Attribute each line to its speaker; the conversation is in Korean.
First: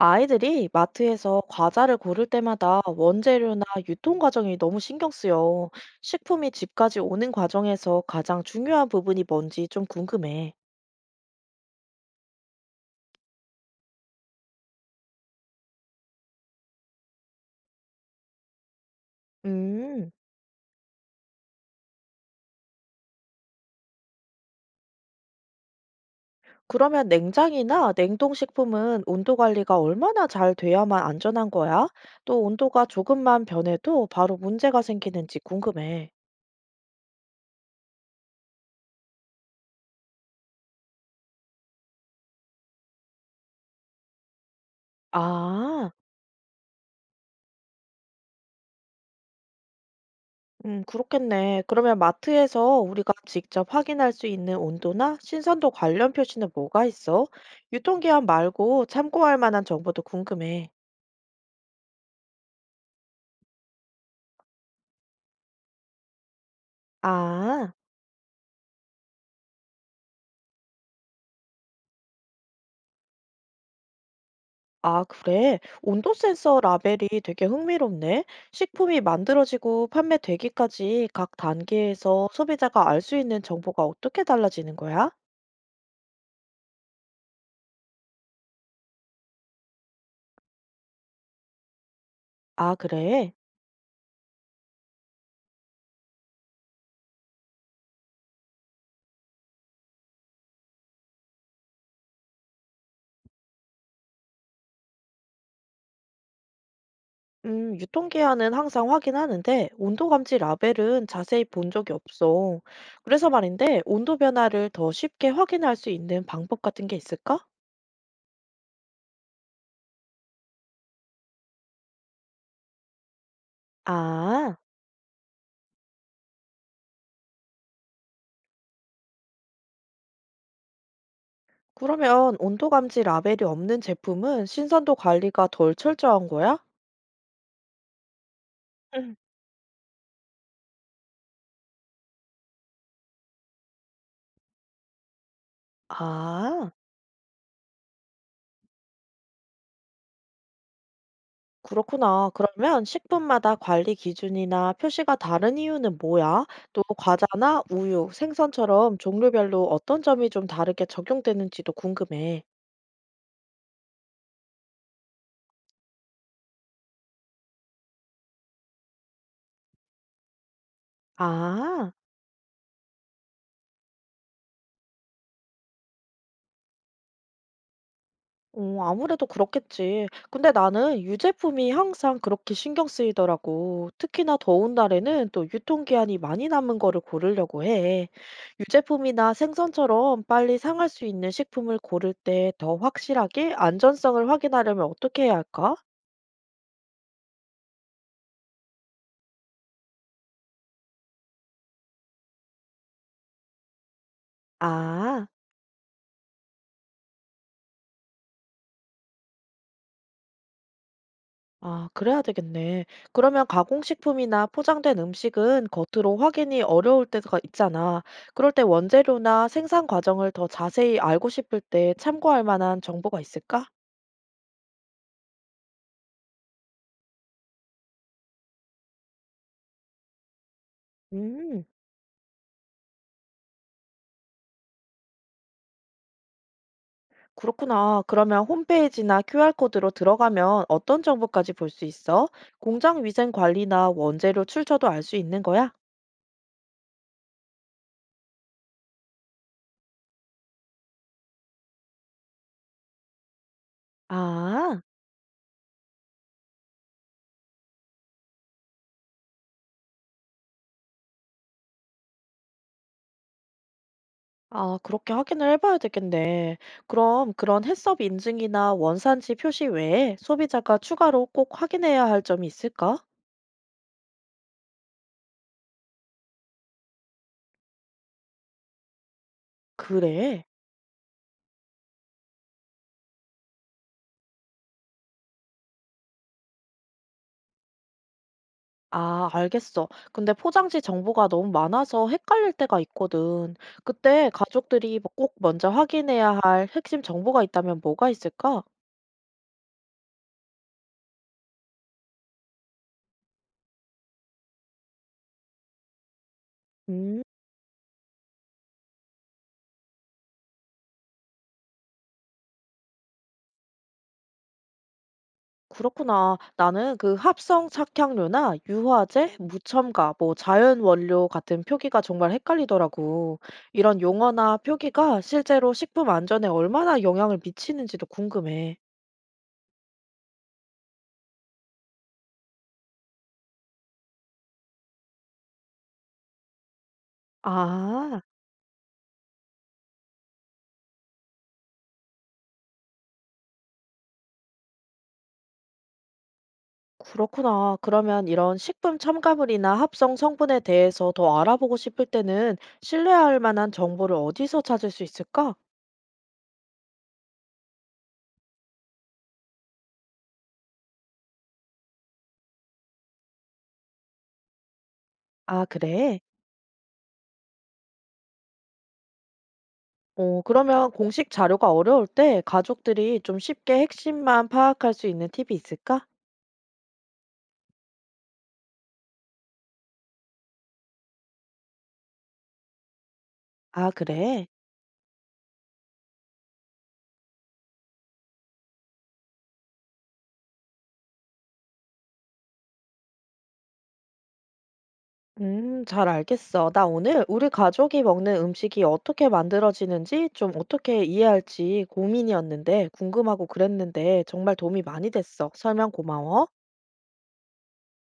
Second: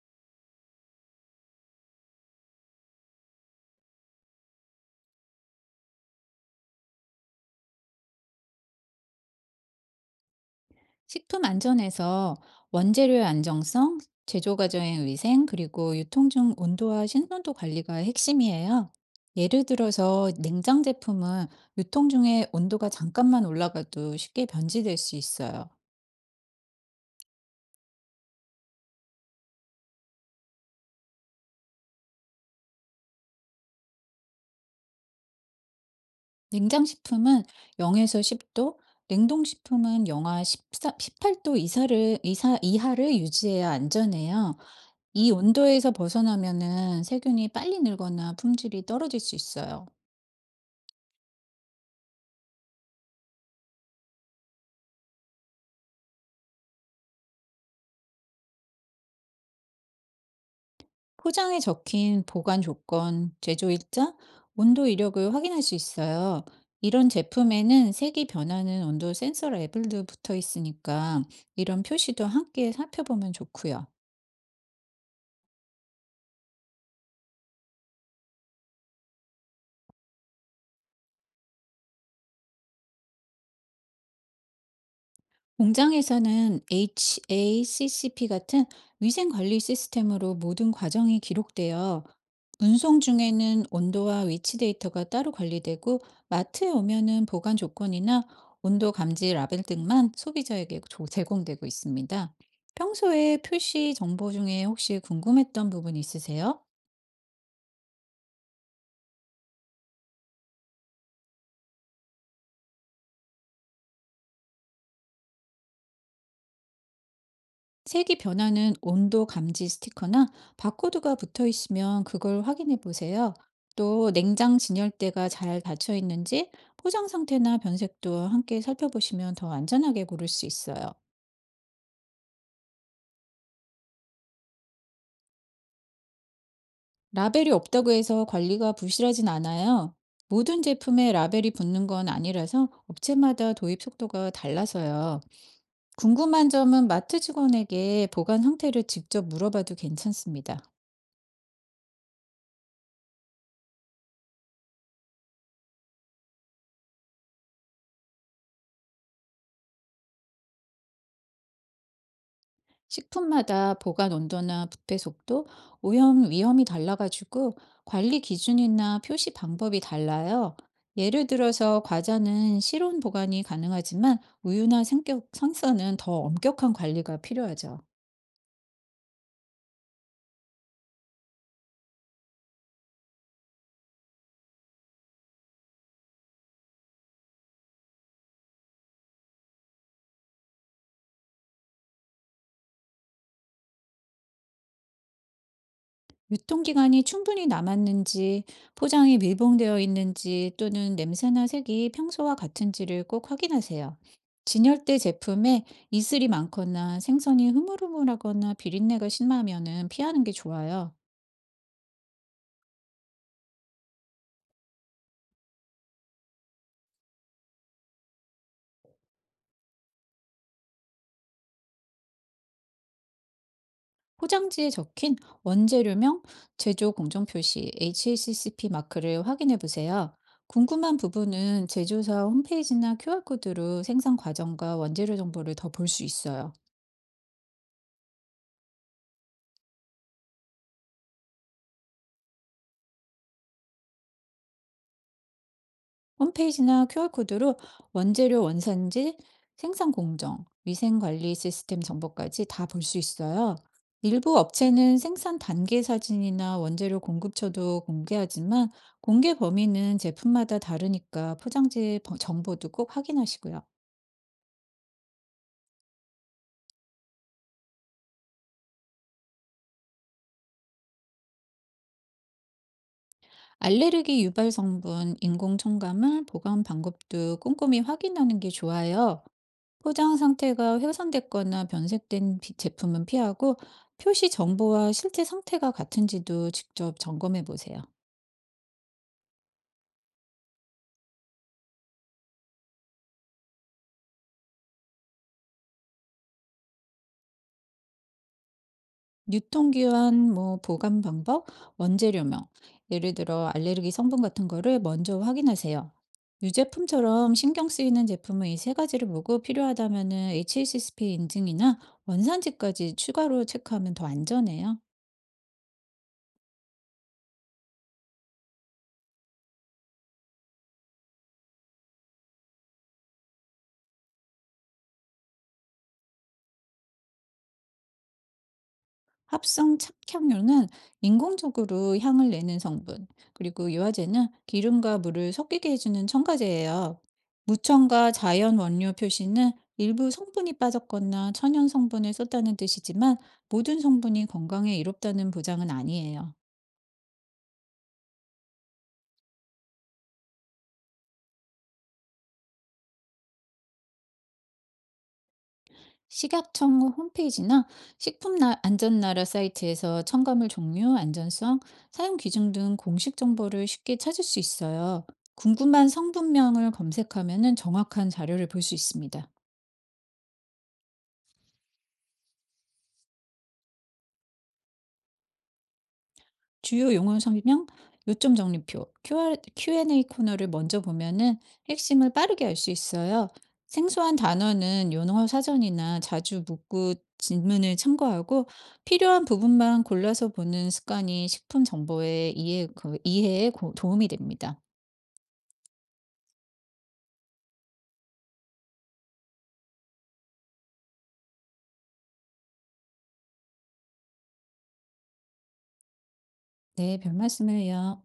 Speaker 1: 아이들이 마트에서 과자를 고를 때마다 원재료나 유통 과정이 너무 신경 쓰여. 식품이 집까지 오는 과정에서 가장 중요한 부분이 뭔지 좀 궁금해.
Speaker 2: 식품 안전에서 원재료의 안정성, 제조 과정의 위생, 그리고 유통 중 온도와 신선도 관리가 핵심이에요. 예를
Speaker 1: 음,
Speaker 2: 들어서 냉장 제품은 유통 중에 온도가 잠깐만 올라가도 쉽게 변질될 수 있어요.
Speaker 1: 그러면 냉장이나 냉동식품은 온도 관리가 얼마나 잘 돼야만 안전한 거야? 또 온도가 조금만 변해도 바로 문제가 생기는지 궁금해.
Speaker 2: 냉장식품은 0에서 10도, 냉동식품은 영하 14, 십8도 이하를 유지해야 안전해요. 이
Speaker 1: 아.
Speaker 2: 온도에서 벗어나면은 세균이 빨리 늘거나 품질이 떨어질 수 있어요.
Speaker 1: 그렇겠네. 그러면 마트에서 우리가 직접 확인할 수 있는 온도나 신선도 관련 표시는 뭐가 있어? 유통기한 말고 참고할 만한 정보도 궁금해.
Speaker 2: 포장에 적힌 보관 조건, 제조 일자, 온도 이력을 확인할 수 있어요. 이런
Speaker 1: 아,
Speaker 2: 제품에는 색이 변하는 온도 센서 레벨도 붙어 있으니까 이런 표시도 함께 살펴보면 좋고요.
Speaker 1: 아, 그래. 온도 센서 라벨이 되게 흥미롭네. 식품이 만들어지고 판매되기까지 각 단계에서 소비자가 알 수 있는 정보가 어떻게 달라지는 거야?
Speaker 2: 공장에서는 HACCP 같은 위생 관리 시스템으로 모든 과정이 기록되어
Speaker 1: 아,
Speaker 2: 운송
Speaker 1: 그래.
Speaker 2: 중에는 온도와 위치 데이터가 따로 관리되고 마트에 오면은 보관 조건이나 온도 감지 라벨 등만 소비자에게 제공되고 있습니다. 평소에 표시 정보 중에 혹시 궁금했던 부분 있으세요?
Speaker 1: 유통기한은 항상 확인하는데 온도 감지 라벨은 자세히 본 적이 없어. 그래서 말인데 온도 변화를 더 쉽게 확인할 수 있는 방법 같은 게 있을까?
Speaker 2: 색이 변하는 온도 감지 스티커나 바코드가 붙어 있으면 그걸 확인해 보세요. 또
Speaker 1: 아,
Speaker 2: 냉장 진열대가 잘 닫혀 있는지 포장 상태나 변색도 함께 살펴보시면 더 안전하게 고를 수 있어요.
Speaker 1: 그러면 온도 감지 라벨이 없는 제품은 신선도 관리가 덜 철저한 거야?
Speaker 2: 라벨이 없다고 해서 관리가
Speaker 1: 응.
Speaker 2: 부실하진 않아요. 모든 제품에 라벨이 붙는 건 아니라서 업체마다 도입 속도가 달라서요. 궁금한
Speaker 1: 아,
Speaker 2: 점은 마트 직원에게 보관 상태를 직접 물어봐도 괜찮습니다.
Speaker 1: 그렇구나. 그러면 식품마다 관리 기준이나 표시가 다른 이유는 뭐야? 또 과자나 우유, 생선처럼 종류별로 어떤 점이 좀 다르게 적용되는지도 궁금해.
Speaker 2: 식품마다 보관 온도나 부패 속도, 오염 위험이 달라가지고 관리 기준이나 표시 방법이 달라요. 예를 들어서
Speaker 1: 아.
Speaker 2: 과자는 실온 보관이 가능하지만 우유나 생선은 더 엄격한 관리가 필요하죠.
Speaker 1: 어, 아무래도 그렇겠지. 근데 나는 유제품이 항상 그렇게 신경 쓰이더라고. 특히나 더운 날에는 또 유통기한이 많이 남은 거를 고르려고 해. 유제품이나 생선처럼 빨리 상할 수 있는 식품을 고를 때 더 확실하게 안전성을 확인하려면 어떻게 해야 할까?
Speaker 2: 유통기간이 충분히 남았는지, 포장이 밀봉되어 있는지 또는 냄새나 색이 평소와 같은지를 꼭 확인하세요. 진열대
Speaker 1: 아.
Speaker 2: 제품에 이슬이 많거나 생선이 흐물흐물하거나 비린내가 심하면은 피하는 게 좋아요.
Speaker 1: 아, 그래야 되겠네. 그러면 가공식품이나 포장된 음식은 겉으로 확인이 어려울 때가 있잖아. 그럴 때 원재료나 생산 과정을 더 자세히 알고 싶을 때 참고할 만한 정보가 있을까?
Speaker 2: 포장지에 적힌 원재료명, 제조 공정 표시 HACCP 마크를 확인해 보세요. 궁금한
Speaker 1: 음,
Speaker 2: 부분은 제조사 홈페이지나 QR코드로 생산 과정과 원재료 정보를 더 볼 수 있어요.
Speaker 1: 그렇구나. 그러면 홈페이지나 QR코드로 들어가면 어떤 정보까지 볼 수 있어? 공장 위생 관리나 원재료 출처도 알 수 있는 거야?
Speaker 2: 홈페이지나 QR코드로 원재료 원산지, 생산 공정, 위생 관리 시스템 정보까지 다 볼 수 있어요. 일부
Speaker 1: 아.
Speaker 2: 업체는 생산 단계 사진이나 원재료 공급처도 공개하지만 공개 범위는 제품마다 다르니까 포장지 정보도 꼭 확인하시고요.
Speaker 1: 아, 그렇게 확인을 해봐야 되겠네. 그럼 그런 해썹 인증이나 원산지 표시 외에 소비자가 추가로 꼭 확인해야 할 점이 있을까?
Speaker 2: 알레르기 유발 성분, 인공 첨가물, 보관 방법도 꼼꼼히 확인하는 게 좋아요. 포장
Speaker 1: 그래.
Speaker 2: 상태가 훼손됐거나 변색된 제품은 피하고 표시 정보와 실제 상태가 같은지도 직접 점검해 보세요.
Speaker 1: 아, 알겠어. 근데 포장지 정보가 너무 많아서 헷갈릴 때가 있거든. 그때 가족들이 뭐꼭 먼저 확인해야 할 핵심 정보가 있다면 뭐가 있을까?
Speaker 2: 유통기한, 뭐 보관 방법, 원재료명, 예를 들어 알레르기 성분 같은 거를 먼저 확인하세요.
Speaker 1: 음.
Speaker 2: 유제품처럼 신경 쓰이는 제품은 이 세 가지를 보고 필요하다면은 HACCP 인증이나 원산지까지 추가로 체크하면 더 안전해요.
Speaker 1: 그렇구나. 나는 그 합성 착향료나 유화제, 무첨가, 뭐 자연 원료 같은 표기가 정말 헷갈리더라고. 이런 용어나 표기가 실제로 식품 안전에 얼마나 영향을 미치는지도 궁금해.
Speaker 2: 합성 착향유는 인공적으로 향을 내는 성분, 그리고 유화제는 기름과 물을 섞이게 해주는 첨가제예요. 무첨가
Speaker 1: 아,
Speaker 2: 자연 원료 표시는 일부 성분이 빠졌거나 천연 성분을 썼다는 뜻이지만 모든 성분이 건강에 이롭다는 보장은 아니에요.
Speaker 1: 그렇구나. 그러면 이런 식품 첨가물이나 합성 성분에 대해서 더 알아보고 싶을 때는 신뢰할 만한 정보를 어디서 찾을 수 있을까?
Speaker 2: 식약청 홈페이지나 식품안전나라 사이트에서 첨가물 종류, 안전성, 사용 기준 등 공식 정보를 쉽게 찾을 수 있어요.
Speaker 1: 아,
Speaker 2: 궁금한
Speaker 1: 그래.
Speaker 2: 성분명을 검색하면 정확한 자료를 볼 수 있습니다.
Speaker 1: 어 그러면 공식 자료가 어려울 때 가족들이 좀 쉽게 핵심만 파악할 수 있는 팁이 있을까?
Speaker 2: 주요 용어 설명, 요점 정리표, Q&A 코너를 먼저 보면은 핵심을 빠르게 알 수 있어요.
Speaker 1: 아,
Speaker 2: 생소한
Speaker 1: 그래?
Speaker 2: 단어는 용어 사전이나 자주 묻고 질문을 참고하고 필요한 부분만 골라서 보는 습관이 식품 정보의 이해에 도움이 됩니다.
Speaker 1: 잘 알겠어. 나 오늘 우리 가족이 먹는 음식이 어떻게 만들어지는지 좀 어떻게 이해할지 고민이었는데 궁금하고 그랬는데 정말 도움이 많이 됐어. 설명 고마워.
Speaker 2: 네, 별 말씀을요.